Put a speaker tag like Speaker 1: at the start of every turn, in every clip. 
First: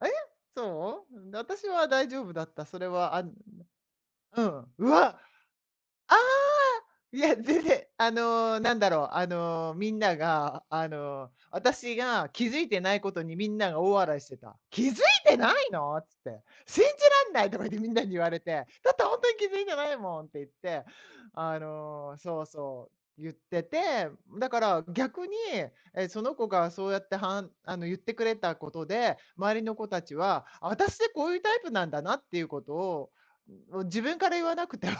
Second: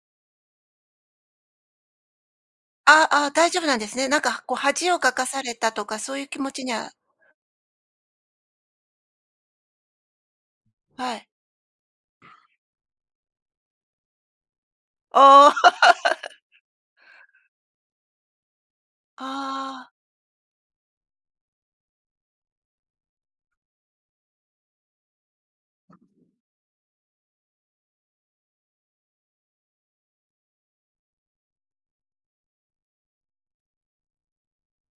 Speaker 1: あえ。そう。んで私は大丈夫だった、それ
Speaker 2: ああ
Speaker 1: は。あ
Speaker 2: あ
Speaker 1: ん、
Speaker 2: あ、
Speaker 1: ん。
Speaker 2: 大丈夫なんですね。なん
Speaker 1: う
Speaker 2: かこう
Speaker 1: ん、う
Speaker 2: 恥を
Speaker 1: わ！
Speaker 2: か
Speaker 1: あ
Speaker 2: かされたとか、そ
Speaker 1: あ！
Speaker 2: ういう気持ちには
Speaker 1: いや、全然。あの、なんだろう、あの、みんながあ
Speaker 2: はい。
Speaker 1: の、あたしが気付いてないことにみんなが大笑いしてた。「気づいてな
Speaker 2: あ
Speaker 1: いの」つっ
Speaker 2: あ。
Speaker 1: て。「信じらんない！」とか言ってみんなに言われて。だって「ほんとに気づいて
Speaker 2: あ
Speaker 1: な
Speaker 2: あ。
Speaker 1: いもん」って言って。あの、そうそう、言ってて。だから逆に、ええ、その子がそうやってはんあの言ってくれたことで、周りの子達は、あたしこういうタイプなんだなっていうことを、ん、ん、もう自分から言わなくても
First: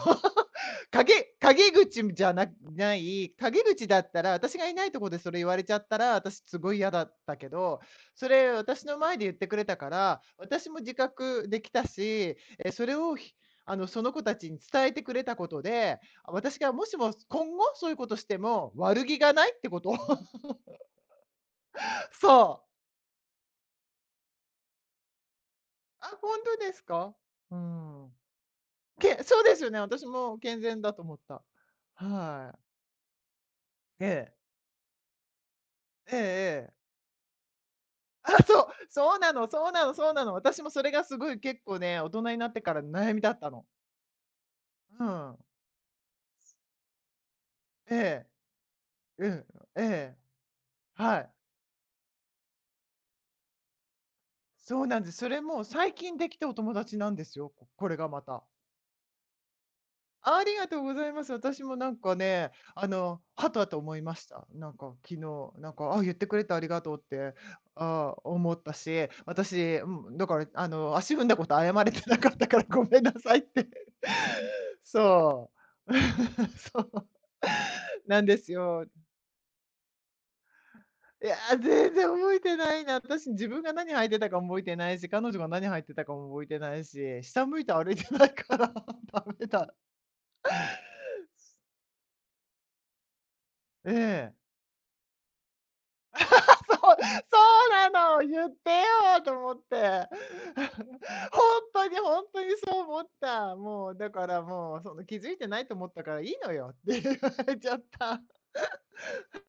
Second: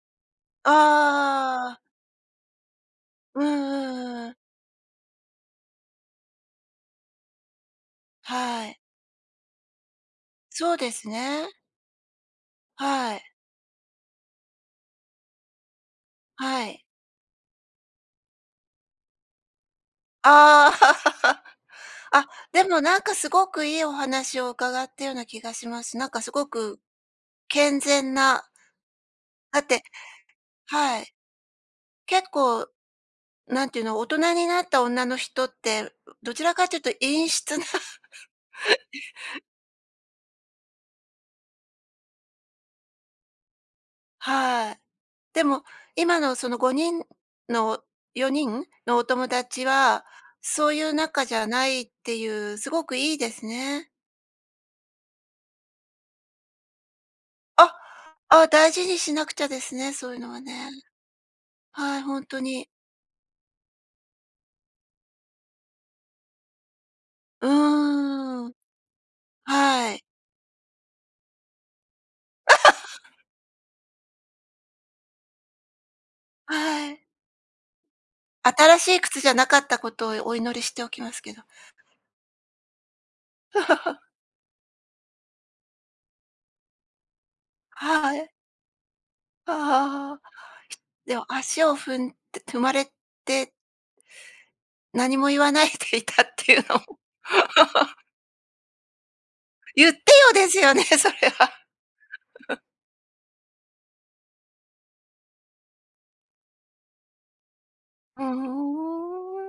Speaker 1: 陰
Speaker 2: あ
Speaker 1: 陰
Speaker 2: あ。
Speaker 1: 口むじゃなない。
Speaker 2: うん
Speaker 1: 陰口だった
Speaker 2: うんう
Speaker 1: ら、
Speaker 2: ん。
Speaker 1: あたしがいないとこでそれ言われちゃったら、あたしすごい嫌だったけど、それ
Speaker 2: はい。
Speaker 1: 私の前で言ってくれたから、私
Speaker 2: そう
Speaker 1: も
Speaker 2: で
Speaker 1: 自
Speaker 2: すね。
Speaker 1: 覚できたし、ええ、それ
Speaker 2: は
Speaker 1: を、
Speaker 2: い。
Speaker 1: ひあの、その子達に伝えてくれたことで、あ、私
Speaker 2: は
Speaker 1: が
Speaker 2: い。
Speaker 1: もしも今後、そういうことしても悪気がないってことを。
Speaker 2: ああ。あ、
Speaker 1: そう。
Speaker 2: でもなんかすごくいいお話を伺ったような気がします。
Speaker 1: あ、
Speaker 2: なんかす
Speaker 1: ほん
Speaker 2: ご
Speaker 1: とで
Speaker 2: く
Speaker 1: すか。うー
Speaker 2: 健
Speaker 1: ん。
Speaker 2: 全な。
Speaker 1: けそうで
Speaker 2: だっ
Speaker 1: すよね、
Speaker 2: て
Speaker 1: 私も健全だ
Speaker 2: は
Speaker 1: と
Speaker 2: い。
Speaker 1: 思った。
Speaker 2: 結
Speaker 1: はい。
Speaker 2: 構なんていうの、
Speaker 1: え
Speaker 2: 大
Speaker 1: え。
Speaker 2: 人になった女の人って、う
Speaker 1: ええ
Speaker 2: どちらかっ
Speaker 1: ええ。
Speaker 2: ていうと陰湿な。
Speaker 1: ああそう。そうなのそうなのそうなの。私もそれがすごい結構ね、大人になってからの悩みだったの。
Speaker 2: はい。
Speaker 1: うん。
Speaker 2: でも今のその5人の、
Speaker 1: ええ。
Speaker 2: 4人のお
Speaker 1: う
Speaker 2: 友
Speaker 1: ん、
Speaker 2: 達
Speaker 1: あ、え
Speaker 2: は、
Speaker 1: え。
Speaker 2: そういう
Speaker 1: は
Speaker 2: 仲
Speaker 1: い。
Speaker 2: じゃないっていう、すごくいいですね。
Speaker 1: そうなんです。それも最近できたお友達なんですよ、こ
Speaker 2: あ。
Speaker 1: これがまた。
Speaker 2: あ、大事にしなくちゃですね、そういうのは
Speaker 1: ありが
Speaker 2: ね。
Speaker 1: とうございます。あたしもな
Speaker 2: は
Speaker 1: ん
Speaker 2: い、
Speaker 1: か
Speaker 2: ほんと
Speaker 1: ね、
Speaker 2: に。
Speaker 1: あの、はたと思いました、なんか昨日、なんか、ああ、言ってくれてありがとう。って。
Speaker 2: う
Speaker 1: ああ
Speaker 2: ー
Speaker 1: 思
Speaker 2: ん。
Speaker 1: ったし、私、ん
Speaker 2: は
Speaker 1: も
Speaker 2: い。
Speaker 1: うだから、あの、足踏んだこと謝れてなかったからごめんな さいって。そう。
Speaker 2: あ、
Speaker 1: そ
Speaker 2: はい。
Speaker 1: う。なんです
Speaker 2: 新し
Speaker 1: よ。
Speaker 2: い靴じゃなかったことをお祈りしておきます
Speaker 1: い
Speaker 2: け
Speaker 1: や、
Speaker 2: ど。
Speaker 1: 全然覚えてないな、あたし自分が何履 いてたか覚えてないし、彼女が何履いてたかも覚えてないし、下向いて歩いて
Speaker 2: は
Speaker 1: な
Speaker 2: い。
Speaker 1: いから駄目
Speaker 2: あ
Speaker 1: だ。
Speaker 2: はは。でも足を踏んて踏まれて
Speaker 1: ええ。
Speaker 2: 何も言わないでい たっ
Speaker 1: そう、
Speaker 2: ていうのを。
Speaker 1: そうな の！言ってよと思っ
Speaker 2: 言って
Speaker 1: て。
Speaker 2: よ、ですよね、それ
Speaker 1: ほ
Speaker 2: は。
Speaker 1: んとにほんとに そう思った。もう、だからもう、その気づいてないと思ったからいいのよ、って言われちゃった。
Speaker 2: うん、ふーん。